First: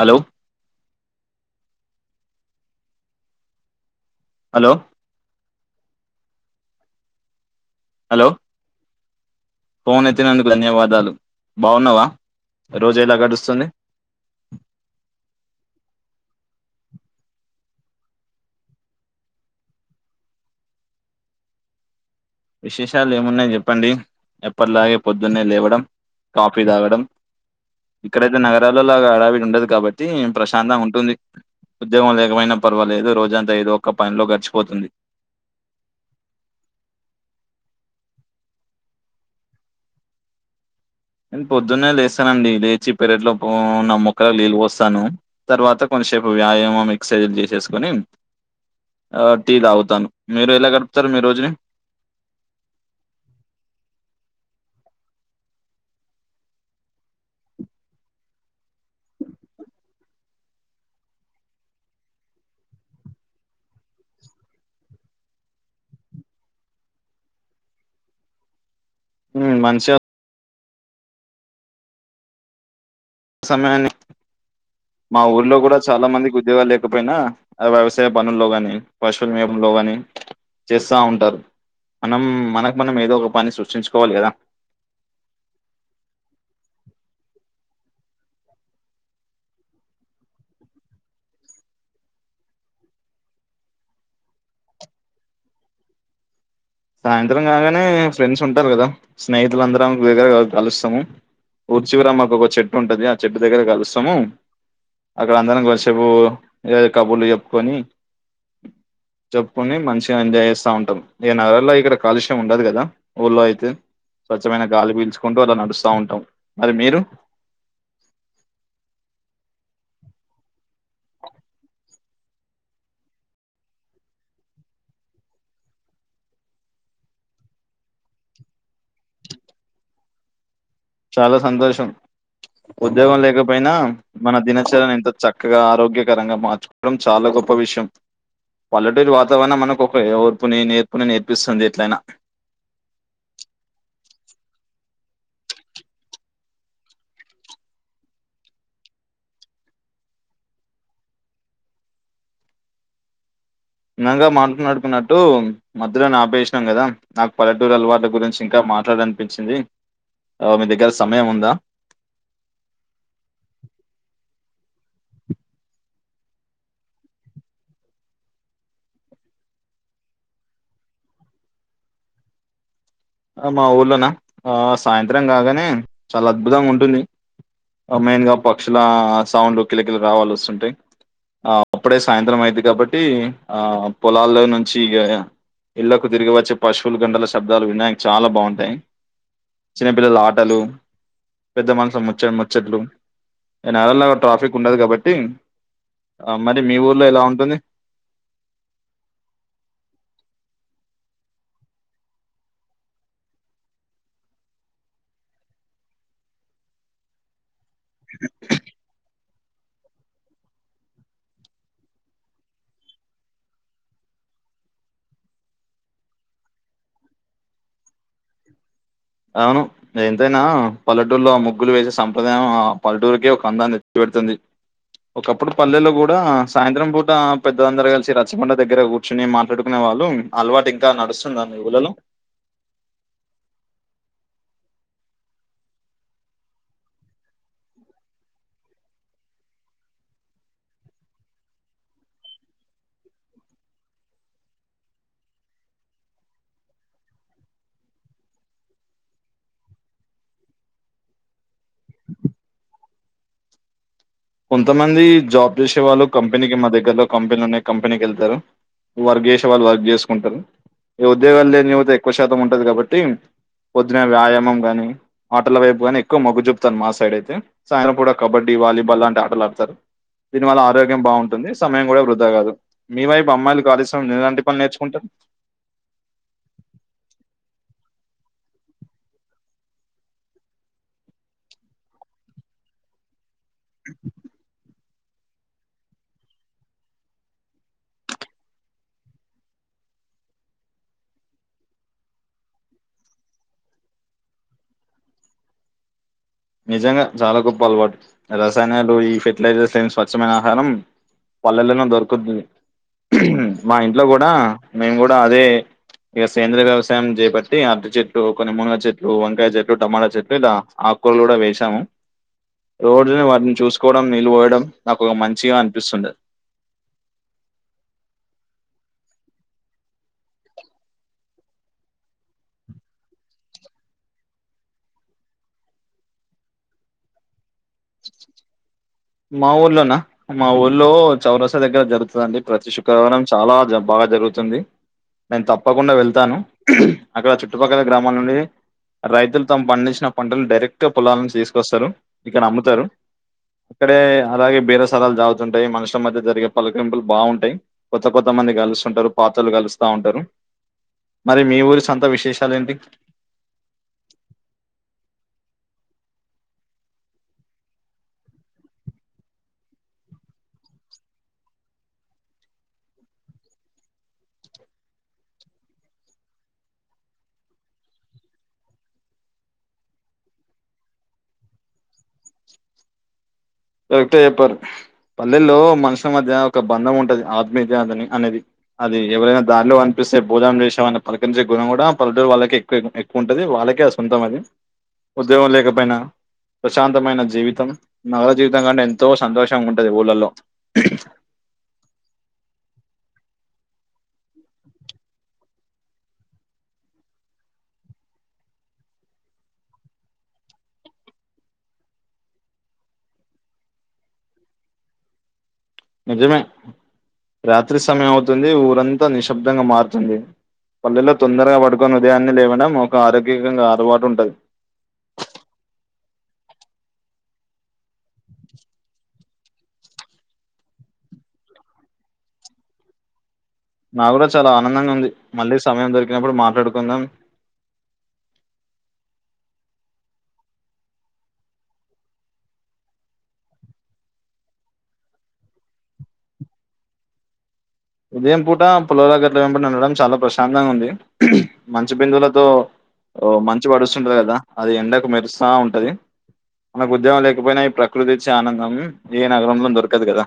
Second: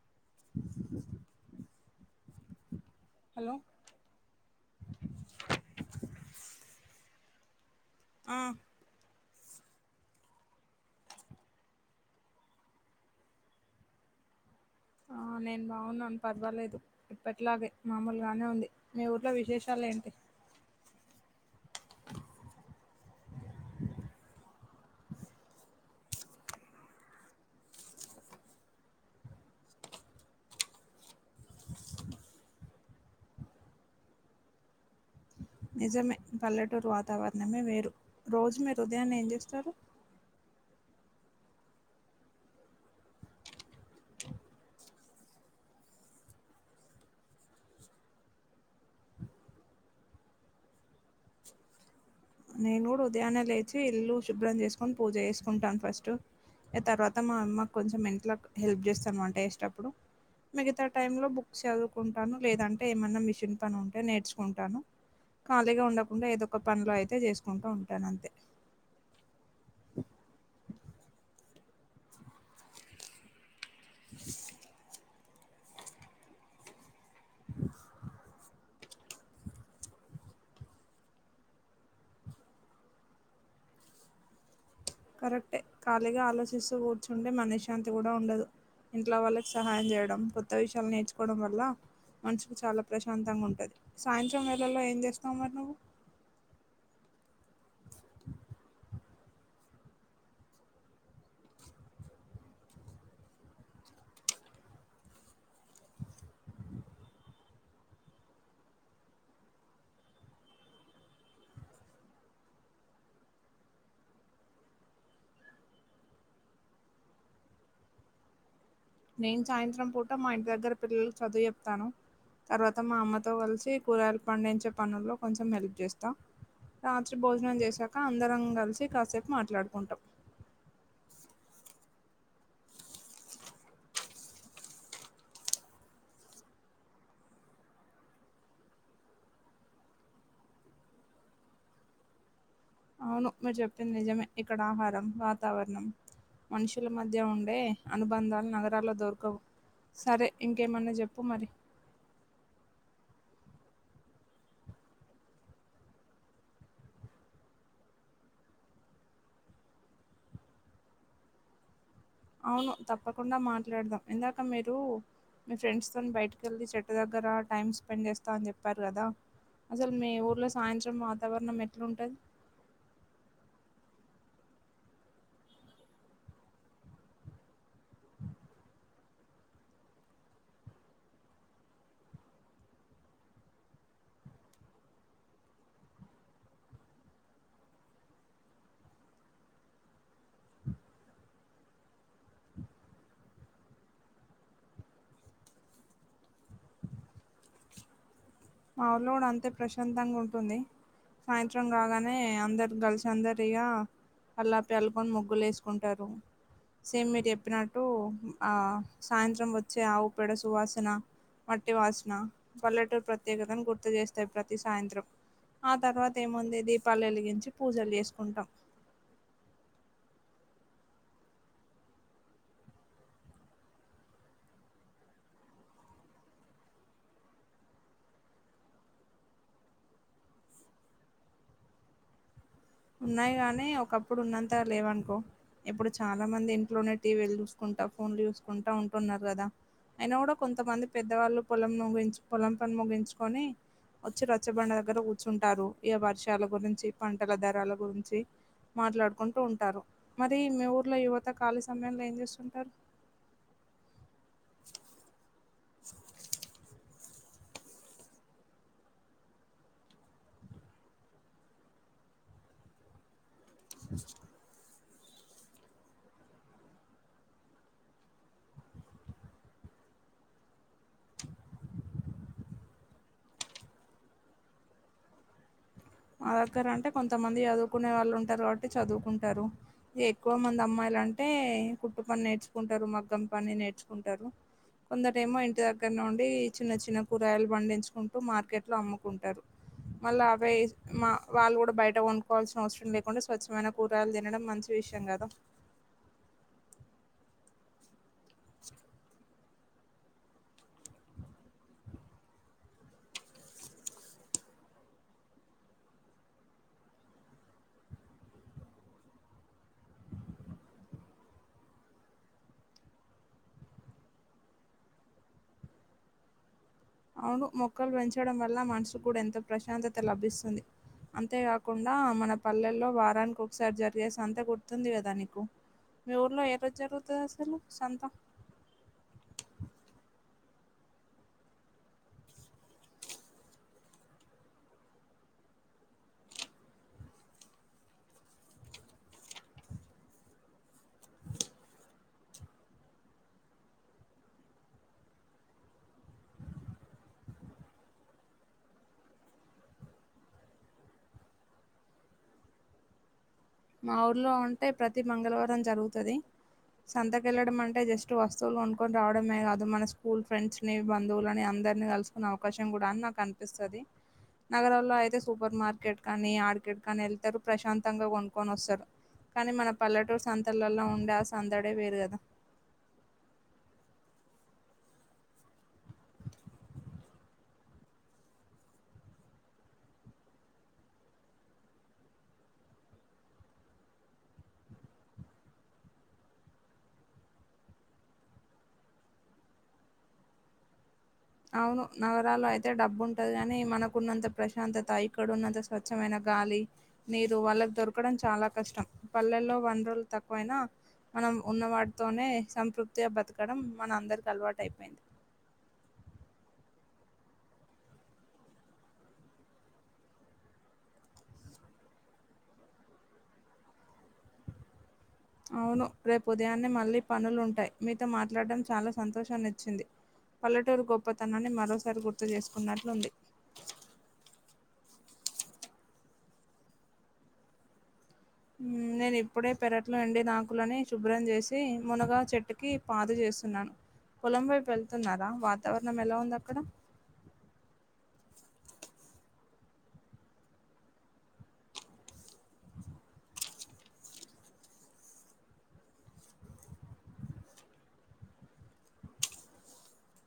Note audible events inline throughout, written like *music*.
Hello hello hello hello ఉ phone ఎతినందుకు ధన్యవాదాలు బావున్నావా రోజు ఎలా గడుస్తుంది *unintelligible* ఆ నేను బాగున్నాను పర్వాలేదు ఇప్పటిలాగే మామూలుగానే ఉంది మీ ఊర్లో విశేషాలు ఏంటి *unintelligible* విశేషాలు ఏమున్నాయని చెప్పండి ఎప్పటిలాగే పొద్దున్నే లేవడం కాఫీ తాగడం ఇక్కడైతే నగరాల లాగా అడావిడి ఉండదు కాబట్టి ప్రశాంతంగా ఉంటుంది ఉద్యోగం లేకపోయినా పర్వాలేదు రోజంతా ఏదో ఒక్క పనిలో గడిచిపోతుంది నిజమే పల్లెటూరు వాతావరణమే వేరు రోజు మీరు ఉదయాన్నే ఏం చేస్తారు *unintelligible* నేను పొద్దున్నే లేస్తానండి లేచి పెరట్లో పో నా ముొక్కల నీళ్ళ పోస్తాను తర్వాత కొంచ శిపు వ్యాయామం ఎక్ససైజలు చేసేసుకొని ఆ టీ తాగుతాను మీరు ఎలా గడుపుతారు మీ రోజుని నేను కూడా ఉదయానే లేచి ఇల్లు శుభ్రం చేసుకొని పూజ చేసుకుంటాను ఫస్ట్ ఇగ తర్వాత మా అమ్మ కొంచెం ఇంట్లో హెల్ప్ చేస్తాను వంట చేసేటపుడు మిగతా టై లో బుక్స్ చదువుకుంటాను లేదంటే ఏమన్నా మిషన్ పని ఉంటే నేర్చుకుంటాను ఖాళీగా ఉండకుండా ఏదో ఒక పనిల అయితే చేసుకుంటూ ఉంటాను అంతే ఉ మంష సమయాన్ని *inaudible* మా ఊర్లో కూడా చాలా మందికి ఉద్యోగాలు లేకపోయినా వ్యవసాయ పనుల్లో గాని పశువుల మపంలో గాని చేస్తా ఉంటారు మనం మనకు మనం ఏదో ఒక పని సృష్టించుకోవాలి కదా కరెక్టే ఖాళీగా ఆలోచిస్తూ కూర్చుంటే మనశ్శాంతి కూడా ఉండదు ఇంట్లో వాళ్ళకి సహాయం చేయడం కొత్త విషయా నేర్చుకోవడం వల్ల మనసుకు చాలా ప్రశాంతంగా ఉంటది సాయంత్రం వేళలో ఏం చేస్తావు మరి నువ్వు సాయంత్రం కాగానే ఫ్రెండ్స్ ఉంటారు కదా స్నేహితులందరం వేరేగా కలుస్తాము ఉరిచివర మాకు ఒక చెట్టు ఉంటది ఆ చెట్టు దగ్గర కలుస్తాము అక్కడ అందరం కొంతసేపు ఏ కబుర్లు చెప్పుకొని చెప్పుకుని మంచిగా ఎంజాయ్ చేస్తా ఉంటాం నగర లో ఇక్కడ కాలుష్యం ఉండదు కదా ఊర్లో అయితే స్వచ్ఛమైన గాలి పీల్చుకుంటూ అలా నడుస్తా ఉంటాం మరి మీరు నేను సాయంత్రం పూట మా ఇంటి దగ్గర పిల్లలకు చదువు చెప్తాను తర్వాత మా అమ్మతో కలిసి కూరగాయాలు పండించే పనుల్లో కొంచెం హెల్ప్ చేస్తాం రాత్రి భోజనం చేసాక అందరం కలిసి కాసేపు మాట్లాడుకుంటాం చాలా సంతోషం ఉద్యోగం లేకపోయినా మన దినచర్యను ఎంత చక్కగా ఆరోగ్యకరంగా మార్చుకోవడం చాలా ఉప్ప విషం పల్లెటూరి వాతావరణం మనకు ఒక ఓర్పుని నేర్పుని నేర్పిస్తుంది ఎట్లయినా అవును మీరు చెప్పింది నిజమే ఇక్కడ ఆహారం వాతావరణం మనుషుల మధ్య ఉండే అనుబంధాలు నగరాల్లో దొరకవు సరే ఇంకేమన్న చెప్పు మరి *unintelligible* ఇందాకనే మాట్లాడుకున్నట్టు మధ్యలోనే ఆపేసినాం కదా నాకు పల్లెటూరి అలవాట్ల గురించి ఇంకా మాట్లాడాలనిపించింది ఆ మీ దగ్గర సమయం ఉందా అవును తప్పకుండా మాట్లాడదాం ఇందాక మీరు మీ ఫ్రెండ్స్ తోని బయటికి వెెళ్ళి చెట్టు దగ్గర టైమ్ స్పెండ్ చేస్తా అని చెప్పారు కదా అసలు మీ ఊర్లో సాయంత్రం వాతావరణం ఎట్లుంటది మా ఊర్లోనా ఆ సాయంత్రం కాగానే చాలా అద్భుతంగా ఉంటుంది మెయిన్ గా పక్షుల సౌండ్లు కిలకిల రావాలు వస్తుంటయి ఆ అప్పుడే సాయంత్రం అయిద్ది కాబట్టి ఆ పొలాల్లో నుంచి ఇగ ఇళ్లకు తిరిగి వచ్చే పశువులు గండల శబ్దాలు వినడానికి చాలా బాగుంటాయి చిన్నపిల్లల ఆటలు పెద్ద మనుషుల ముచ్చ ముచ్చట్లు ఇగ నగరంలాగ ట్రాఫిక్ ఉండదు కాబట్టి ఆ మరి మీ ఊర్లో ఎలా ఉంటుంది మా ఊర్లో కూడా అంతే ప్రశాంతంగా ఉంటుంది సాయంత్రం కాగానే అందరు గర్ల్ అందరిగా కళ్ళాపి చల్లుకొని ముగ్గులు వేసుకుంటరు సేమ్ మీరు చెప్పినట్ ట్టు ఆ సాయంత్రం వ చ్చే ఆవు పెడ సువాసన మట్టి వాసన పల్లెటూరి ప్ర ప్రత్యేకతను గుర్తు చేస్తాయి ప్రతి సాయంత్రం ఆ తర్వాత ఏముంది దీపాలు వెలిగించి పూజలు చేసుకుంటాం అవును ఎంతైనా పల్లెటూరులో ఆ ముగ్గులు వేసే సంప్రదాయం ఆ పల్లెటూరికి ఒక అందాన్ని తెచ్చి పడుతుంది ఒకప్పుడు పల్లెలో కూడా సాయంత్రం పూట పెద్దలందరూ కలిసి రచ్చబండ దగ్గర కూర్చుని మాట్లాడుకునే వాళ్ళు అలవాటు ఇంకా నడుస్తుందా మీ ఊర్లలో ఉన్నాయి గాని ఒకప్పుడు ఉన్నంత లేవనుకో ఇప్పుడు చాలా మంది ఇంట్లోనే టీవీలు చూసుకుంట ఫోన్లు చూసుకుంట ఉంటున్నరు కదా అయినా కూడా కొంతమంది పెద్దవాళ్ళు పొలం ముగించు పొలం పని ముగించుకొని వచ్చి రచ్చబండ దగ్గర కూర్చుంటారు ఇగ వర్షాల గురించి పంటల ధరల గురించి మాట్లాడుకుంటూ ఉంటారు మరి మీ ఊర్లో యువత ఖాళీ సమయంలో ఏం చేస్తుంటారు *inaudible* కొంతమంది *unintelligible* కంపెనీకి మద్దతు దగ్గర లో ఒక కంపెనీ ఉన్నది కంపెనీకి వెళ్తరు వర్క్ చేసే వాళ్ళు వర్క్ చేసుకుంటరు ఇగ ఉద్యోగం లేని యువత ఎక్కువ శాతం ఉంటది కాబట్టి పొద్దున వ్యాయామం గానీ ఆటల వైపుగాని ఎక్కువ మొగ్గు చూపుతారు మా సైడ్ అయితే సాయంత్రం కూడా కబడ్డీ వాలీబాల్ లాంటి ఆటలు ఆడతారు దీని వల్ల ఆరోగ్యం బాగుంటుంది సమయం కూడా వృధా కాదు మీ వైపు అమ్మాయిలు ఖాళీ సమయంలో ఎలాంటి పనులు నేర్చుకుంటారు *inaudible* మా దగ్గర అంటే కొంతమంది చదువుకునే వాళ్ళు ఉంటరు కాబట్టి చదువుకుంటరు ఇగ ఎక్కువ మంది అమ్మాయిలు అంటే కుట్టు పని నేర్చుకుంటరు మగ్గం పని నేర్చుకుంటరు కొందరేమో ఇంటి దగ్గర నుండి చిన్న చిన్న కూరగాయలు పండించుకుంటూ మార్కెట్లో అమ్ముకుంటారు మళ్ళా అవే మా వాళ్ళు కూడా బయట కొనుక్కోవాల్సిన అవసరం లేకుండ స్వచ్ఛమైన కూరగాయలు తినడం మంచి విషయం కదా నిజంగా చాలా గొప్ప అలవాట్ రసాయనాలు ఈ ఫెట్ ట్లైజెస్తేన్ స్వచ్ఛమైన ఆహారం పల్లెల్లోనే దొరుకుంది. మా ఇంట్లో గూడా మీ గూడా అదే ఇగా సేంద్రయ వ్యవసాయం జేబ్బటి అర్ధ చెట్టు, కొన్ని మునుగ చెట్లు, వంకాయ చెట్టు, టమాటా చెప్పతే ఇలా ఆక్ కోల్ గూడా వేషాము. రోడ్ని వాటిని చూసుకోవడం నీళ్లు వోయడం నాకు మంచిగా అనిపిస్తుండద్. అవును మొక్కలు వెంచడం వల్ల మనసు కూడా ఎంత ప్రశాంతత లభిసుంది. అంతేకాకుండా మన పల్లెల్లో వారానికి ఒకసారి జరిగేసి అంతా గుర్తుంది కదా నీకు మీ ఊర్లో ఏ రోజు జరుగుతది అసలు సంత మా ఓలానా అన్ మా ఊళ్లో చౌరస దగ్గర జరుగుతదండి, ప్రతి శుక్రవారం చాలా జాబ్ బాగా జరుగుతుంది. నేన్ తప్పకుండా వెళ్తాను అక్కడ చుట్టుపక్కల గ్రామాల నుండి రైతులు తమ్ పండించిన పంటలు డైరెటుగా పొలాల నుచి తీసుకొస్తారు ఇక్కడ అమ్ముతరు. ఇక్కడే అలాగే బీరసలాలు జాగుతుంటాయి మనుషం మధ్య జరిగే పలకరింపులు బావుంటాయ్ కొత్త కొత్త మ ఇందా గలుస్తుంటారు. పాతోల్ గలుస్తావుంటారు. మరి మీ ఊరి సొంత విశేషాలు ఏంటి. మా ఊర్లో ఉంటే ప్రతి మంగళవారం జరుగుతది. సంతక్ ఏళ్లడం అంటే జస్ట్ వస్తువులు కొనుకోన్ రావడమే కాదు, మన స్కూల్ ఫ్రెండ్స్ ని బంధువులని అన్ అందరిని కలుసుకునే అవకాశం గూడా అని నాకు అనిపిస్తది. నగరంలో అయితే సూపర్ మార్కెట్ అనీ ఆర్కెట్ అని ఏళ్తారు ప్రశాంతంగా గొన్ కొనొస్తరు. కానీ మన పల్లెటూరు సంతలలో ఉండే ఆ సందడే వేరు గదా. టేపర్ పల్లెల్లో మనుషుల మధ్య ఒక బంధం ఉంటది. ఆత్మీత్యాదాత అని అనేది అది ఎవరైనా దారిలో అనపి సేబుదాం రేషవన్ అన్న పలకరించే గుణం గూడా, పల్లెటూరు వాళ్ళకే ఎక్కువ్ ఎక్కువ ఉంటది. వాళ్ళకే అద్ సొంతం అది. ఉద్యోగం లేకపోయినా ప్రశాంతమైన జీవితం నావత్ జీవితం కంటే ఎంతో సంతోషంగా ఉంటది ఊళ్ళలో అవును నగరాల్లో అయితే డబ్బు ఉంటది కాని మనకున్నంత ప్రశాంతతా ఇక్కడ ఉన్నంత స్వచ్ఛమైన గాలి నీరు వాళ్ళకు దొరకడం చాలా కష్టం పల్లెల్లో వనరులు తక్కువైనా మనం ఉన్నవాటితోనే సంతృప్తిగా బతకడం మన అందరికి అలవాటు అయిపోయింది. నిజమే రాత్రి సమయం అవుతుంది. ఊరంతా నిశ్శబ్దంగా మారుతుంది. పల్లెలో తొందరగా పడుకొని ఉదయాన్నే లేవడం, ఒక ఆరోగ్యంగా అలవాటు ఉంటది. అవును, రేపు ఉదయాన్నే మళ్ళీ పనులుంటాయ్. మీతో మాట్లాడటడం చాలా సంతోషాన్నిచ్చింది. పల్లటూరు గొప్పతనాన్ని మరోసారి గుర్తు చేసుకున్నట్లుంది. నా గూడా చాలా ఆనందంగా ఉంది. మళ్ళీ సమయం దొరికినప్పుడు మాట్లాడుకుందాం. హుహ్ నేను ఇప్పుడే పెరట్లో ఎండేది ఆకులని శుభ్రం జేచి మునగా చెట్టుకి పాదు జే కూసున్నం. పొలం వైపు వెళ్తున్నారా వాతావరణం ఎలా ఉంది అక్కడ ఉదయం పూట పులాల గడ్ల ఎబ్బటి నడవడం చాలా ప్రశాంతంగా ఉంది. మంచి బిందువులతో ఓ మంచి వడుస్తుంటది గదా అది ఎండకు మెరుస్తా ఉంటది. మనకు ఉద్యోగం లేకపోయినా ఈ ప్రకృతి ఇచ్చే ఆనందం, ఏ నగరంలో దొరకదు గదా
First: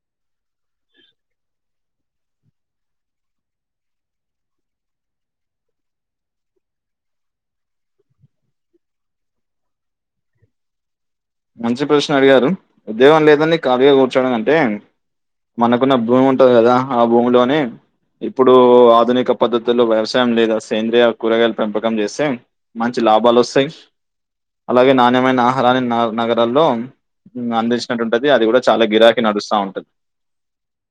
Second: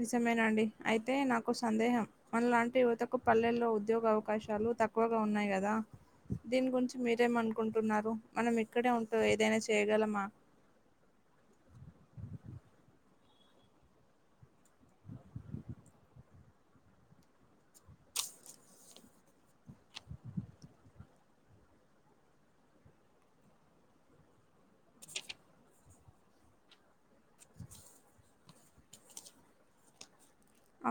నిజమేనండి అయితే నాకు ఓ సందేహం మనలాంటి యువతకు పల్లెల్లో ఉద్యోగ అవకాశాలు. చు తక్కువగా ఉన్నాయి గదా దీని గురించి మీరేం అనుకుంటున్నారు మనం ఇక్కడే ఉంట ఏదైనా చే చేయగలమా మంచి ప్రశ్న అడిగారు. ఉద్యోగం లేదని ఖాళీగా కూర్చోడం గంటే మనకున్న భూమి ఉంటది కదా ఆ భూమిలోని ఇప్పుడు ఆధునిక పద్ధతులో వ్యవసాయం లేదా సేంద్రియ కూరగాయలు పెంపకం చేస్తే మంచి లాబాలు వస్తాయి అలాగే నాణ్యమైన ఆహారాన్నీ నగరాల్లో అందించినట్టు ఉంటది అది కూడా చాలా గిరాకీ నడుస్తా ఉంటది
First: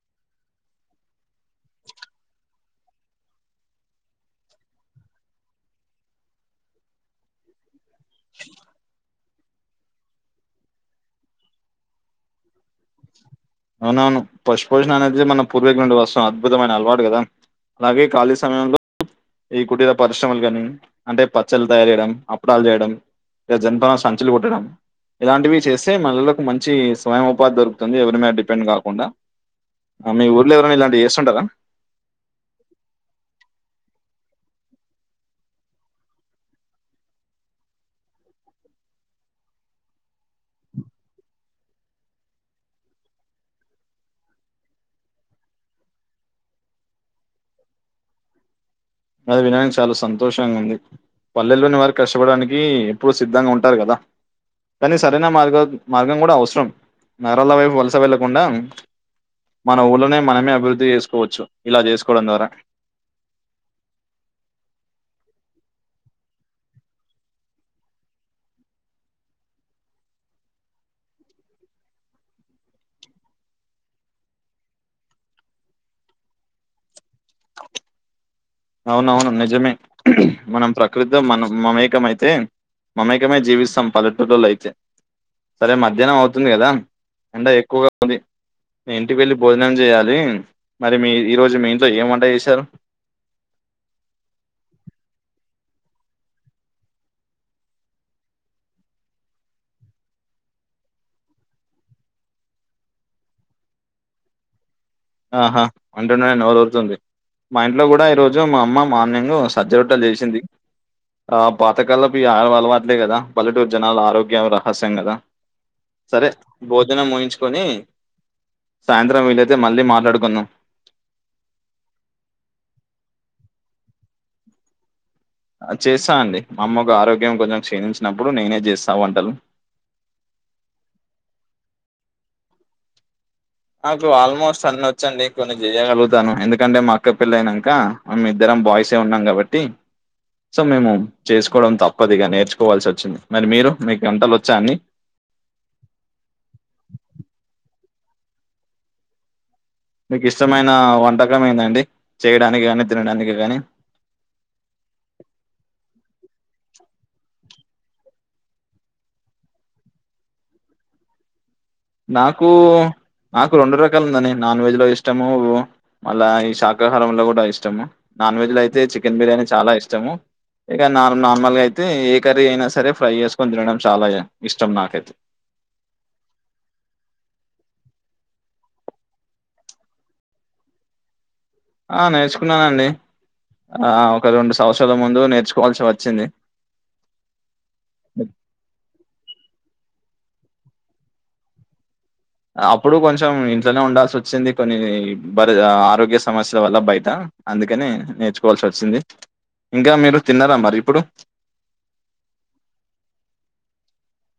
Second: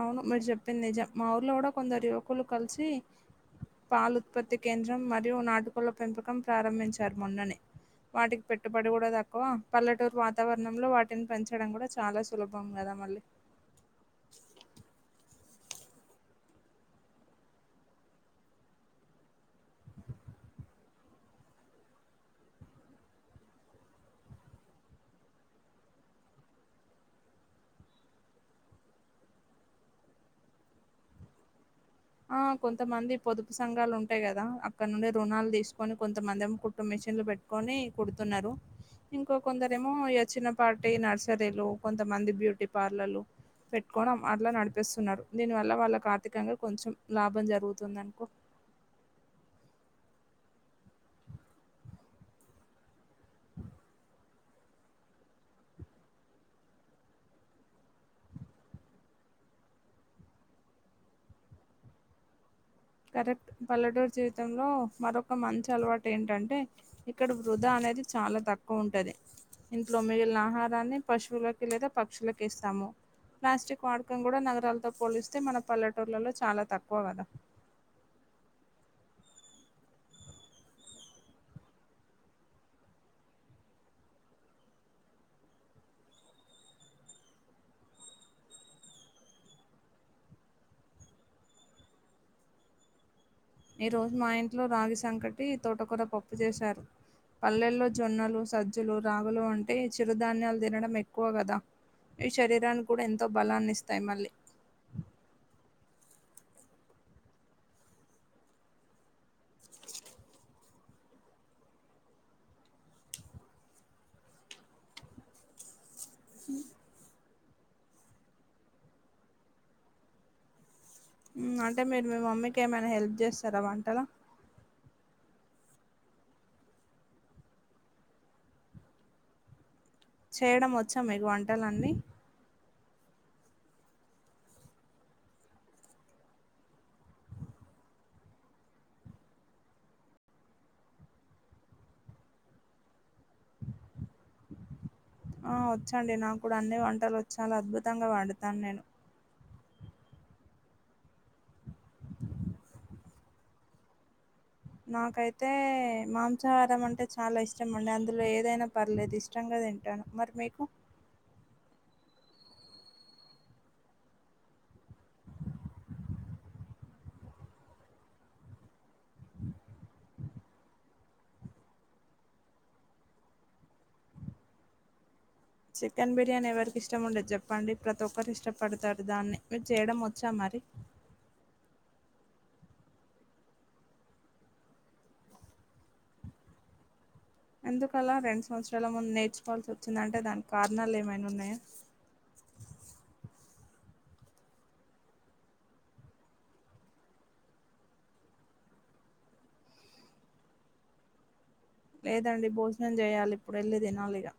అవును మీరు చెప్పింది నిజం మా ఊర్లో కూడా కొందరు యువకులు కలిసి పాలు ఉత్పత్తి కేంద్రం మరియు నాటుకోళ్ళ పెంపకం ప్రారంభించారు మొన్ననే వాటికి పెట్టుబడి కూడా త ఓ పల్లెటూరు వాతావరణంలో వాటిని పెంచడం కూడా చాలా సులభం కదా మళ్ళీ అవునవును పశుపోషణ అనేది మన పూర్వీకుల నుండి వస్తున్న అద్భుతమైన అలవాటు కదా అలాగే ఖాళీ సమయంలో ఈ కుటీర పరిశ్రమలు కాని అంటే పచ్చళ్లు తయారు చేయడం అప్పడాలు చేయడం ఏ జన్ప సంచులు కుట్టడం ఇలాంటివి చేస్తే మహిళలకు మంచి స్వయం ఉపాధి దొరుకుతుంది ఎవరి మీద డిపెండ్ పెండ్ కాకుండా మీ ఊర్లో ఎవరైనా ఇలాంటివి చేస్తుంటారా ఆ కొంతమంది పొదుపు సంఘాలు ఉంటాయి కదా అక్కడ నుండి రుణాలు తీసుకొని కొంతమంది ఏమో కుట్టు మిషన్ న్లు పెట్టుకొని కుడుతున్నారు ఇంకా కొందరేమో ఇగ చిన్న పాటి నర్సరీలు కొంతమంది బ్యూటీ పార్లలు పెట్టుకోవడం అట్లా నడిపిస్తున్నారు దీని వల్ల వాళ్ళకి ఆర్థికంగా కొంచెం లాభం జరుగుతుంది అనుకో అది విడానికి చాలా సంతోషంగా ఉంది పల్లెల్లోని వారు కష్టపడానికి ఎప్పుడు సిద్ధంగా ఉంటారు కదా కానీ సరైన మార్గ మార్గం కూడా అవసరం నరళ వైపు వలస వెళ్ళకుండా మన ఊళ్ళనే మనమే అభివృద్ధి చేసుకోవచ్చు ఇలా చేసుకోవడం ద్వారా కరెక్ట్ పల్లెటూరు జీవితంలో మరొక మంచి అలవాటు ఏంటంటే ఇక్కడ వృధా అని అనేది చాలా తక్కువ ఉంటది ఇంట్లో మిగిలిన ఆహారాన్ని పశువులకి లేదా పక్షులకి వేస్తాము ప్లాస్టిక్ వాడకం కూడా నగరాలతో పోలిస్తే మన పల్లెటూర్లలో చాలా తక్కువ కదా అవునవును నిజమే మనం ప్రకృతి మనం మమేకం అయితే మమేకమై జీవిస్తాం పల్లెటూర్లలో అయితే సరే మధ్యాహ్నం అవుతుంది కదా ఎండ ఎక్కువగా ఉంది నేను ఇంటికి వెళ్ళి భోజనం చేయ్యాలి మరి మీ ఈ రోజు మీ ఇంట్లో ఏం వంట చేశారు ఈ రోజు మా ఇంట్లో రాగి సంకటి తోటకూర పప్పు చేశారు పల్లెల్లో జొన్నలు సజ్జులు రాగులు అంటే చిరుధాన్యాలు తినడం ఎక్కువ కదా ఇవి శరీరానికి కూడా ఎంతో బలాన్ని ఇస్తాయి మళ్ళీ ఆహా అంటెనే నోరూరుతుంది మా ఇంట్లో కూడా ఈరోజు మా అమ్మ మార్నింగ్ సజ్జరొట్టె చేసింది ఆ పాతకాలపు ఆహార అలవాట్లే కదా పల్లెటూరు జనాల ఆరోగ్య రహస్యం కదా సరే భోజనం ముగించుకొని సాయంత్రం వీలైతే మళ్ళీ మాట్లా డు అంటే మీరు మీ మమ్మీకి ఏమైనా హెల్ప్ చేస్తారా వంటలు చేస్తా అండి మా అమ్మకు ఆరోగ్యం కొంచెం క్షీణించినప్పుడు నేనే చేస్తా వంటలు చేయడం వచ్చా మీకు వంటలన్నీ నాకు ఆల్మోస్ట్ అన్ని వచ్చండి కొన్ని చేయగలుగుతాను ఎందుకంటే మా అక్క పెళ్లి అయినాక మేము ఇద్దరం బాయ్స్ ఉన్నాం కాబట్టి సో మేము చేసుకోవడం తప్పదిగా నేర్చుకోవాల్సి వచ్చింది మరి మీరు మీకు వంటలు వచ్చా అన్ని ఆ వచ్చండి నా కూడా అన్ని వంటలు చాలా అద్భుతంగా వండుతాను నేను మీకు ఇష్టమైన వంటకం ఏందండి చేయడానికి కాని తినడానికి కానీ నాకైతే మాంసాహారం అంటే చాలా ఇష్టం అండి అందులో ఏదైనా పర్లేదు ఇష్టం గా తింటాను మరి మీకు నాకు నాకు రెండు రకాలు ఉందాండి నాన్ వెజ్ లో ఇష్టము మళ్ళా ఈ శాకాహారం లో కూడా ఇష్టము నాన్ వెజ్ లో అయితే చికెన్ బిర్యాని చాలా ఇష్టము. ఇగా నార్ నార్మల్ గా అయితే ఏ కర్రీ అయినా సరే ఫ్రై చేసుకొని తినడం చాలా ఇష్టం నాకైతే చికెన్ బిర్యానీ ఎవరికి ఇష్టం ఉండదు చెప్పండి. ప్రతి ఒక్కరు ఇష్టపడతారు. దాన్నే మీరు చేయడం వోచ్చా మరి ఆ నేర్చుకున్నానండి. ఆ ఒక రెండు సంవత్సరాల ముందు నేర్చుకోవాల్సి వచ్చింది. ఎందుకలా రెండు సంవత్సరాల ముందు నేర్చుకోవాల్సి వచ్చిందంటే దానికి కారణాలు ఏమైనా ఉన్నాయా అప్పుడు కొంచెం ఇంట్లోనే ఉండాల్సి వో. కొన్నిరి ఆరోగ్య సమస్యల వల్ల బయట అందుకని నేర్చుకోవాల్సి వచ్చింది. ఇంకా మీరు తిన్నారా మరి ఇప్పుడు లేదండి భోజనం చేయాలి ఇప్పుడు ఏళ్ళి తినాలిగా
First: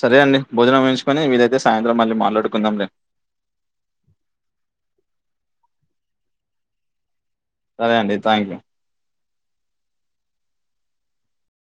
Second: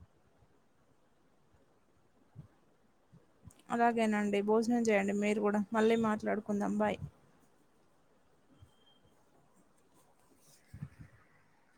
సరే అండి భోజనం వేయించుకొని వీలైతే సాయంత్రం మళ్ళీ మాట్లాడుకుందాంలే అలాగేనండి భోజనం చేయండి మీరు కూడా మళ్ళీ మాట్లాడుకుందాం బాయ్ సరే అండి థ్యాంక్ యూ